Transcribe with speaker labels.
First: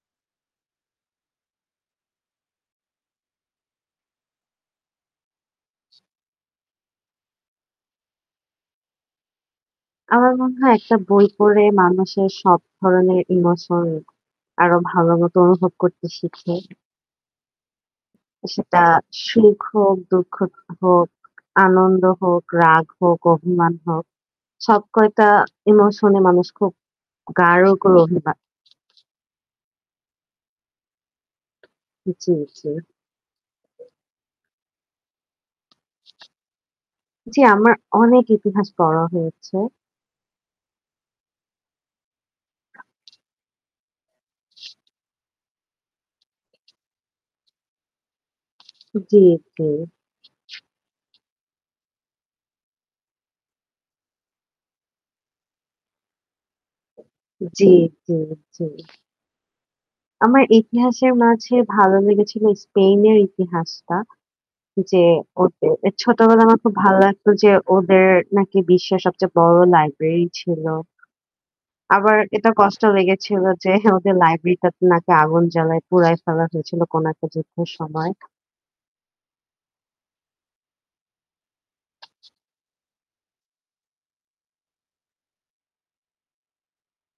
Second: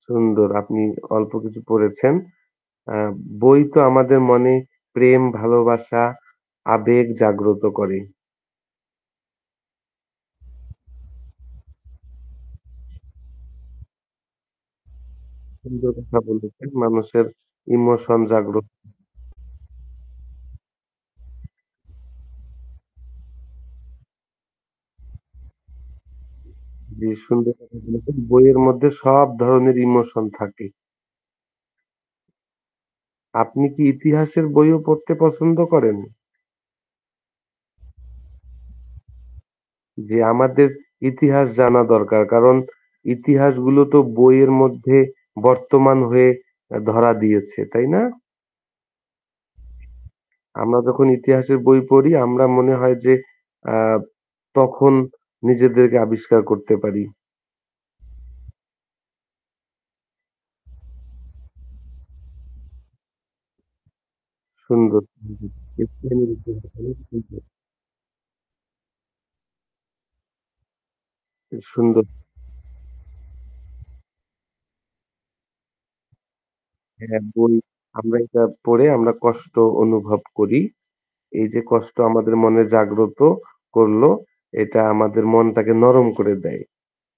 Speaker 1: সুন্দর আপনি অল্প কিছু পড়েছেন। অ্যা বই তো আমাদের মনে, প্রেম, ভালোবাসা, আবেগ জাগ্রত করে।
Speaker 2: আমার মনে হয় একটা বই পড়ে মানুষের সব ধরনের ইমোশন আরো ভালো মতো অনুভব
Speaker 1: সুন্দর
Speaker 2: করতে
Speaker 1: কথা
Speaker 2: শিখে।
Speaker 1: বলেছেন মানুষের ইমোশন জাগ্র
Speaker 2: সেটা সুখ হোক, দুঃখ হোক, আনন্দ হোক, রাগ হোক, অভিমান হোক। সবকয়টা ইমোশনে মানুষ খুব
Speaker 1: জি, সুন্দর
Speaker 2: গাঢ়
Speaker 1: কথা
Speaker 2: করে
Speaker 1: বলেছেন
Speaker 2: অভিমান
Speaker 1: বইয়ের মধ্যে সব ধরনের ইমোশন থাকে।
Speaker 2: জি, জি।
Speaker 1: আপনি কি ইতিহাসের বইও পড়তে পছন্দ করেন?
Speaker 2: জি, আমার অনেক ইতিহাস পড়া হয়েছে।
Speaker 1: জি, আমাদের ইতিহাস জানা দরকার। কারণ ইতিহাস গুলো তো বইয়ের মধ্যে বর্তমান হয়ে অ্যা ধরা দিয়েছে, তাই না?
Speaker 2: জি, জি।
Speaker 1: আমরা যখন ইতিহাসের বই পড়ি, আমরা মনে হয় যে আ তখন নিজেদের আবিষ্কার করতে পারি।
Speaker 2: জি, জি, জি। আমার ইতিহাসের মাঝে ভালো লেগেছিল স্পেনের ইতিহাসটা। যে
Speaker 1: সুন্দর।
Speaker 2: ওদের এ ছোটবেলায় আমার খুব ভালো লাগতো
Speaker 1: [unintelligible]
Speaker 2: যে ওদের নাকি বিশ্বের সবচেয়ে বড় লাইব্রেরি ছিল।
Speaker 1: এ সুন্দর।
Speaker 2: আবার এটা কষ্ট লেগেছিল যে ওদের লাইব্রেরিটাতে নাকি আগুন জ্বালায় পুড়ায় ফেলা হয়েছিল কোন
Speaker 1: হ্যাঁ,
Speaker 2: একটা
Speaker 1: বই
Speaker 2: যুদ্ধের সময়।
Speaker 1: আমরা এটা পড়ে আমরা কষ্ট অনুভব করি। এই যে কষ্ট আমাদের মনে জাগ্রত করলো এটা আমাদের মনটাকে নরম করে দেয়।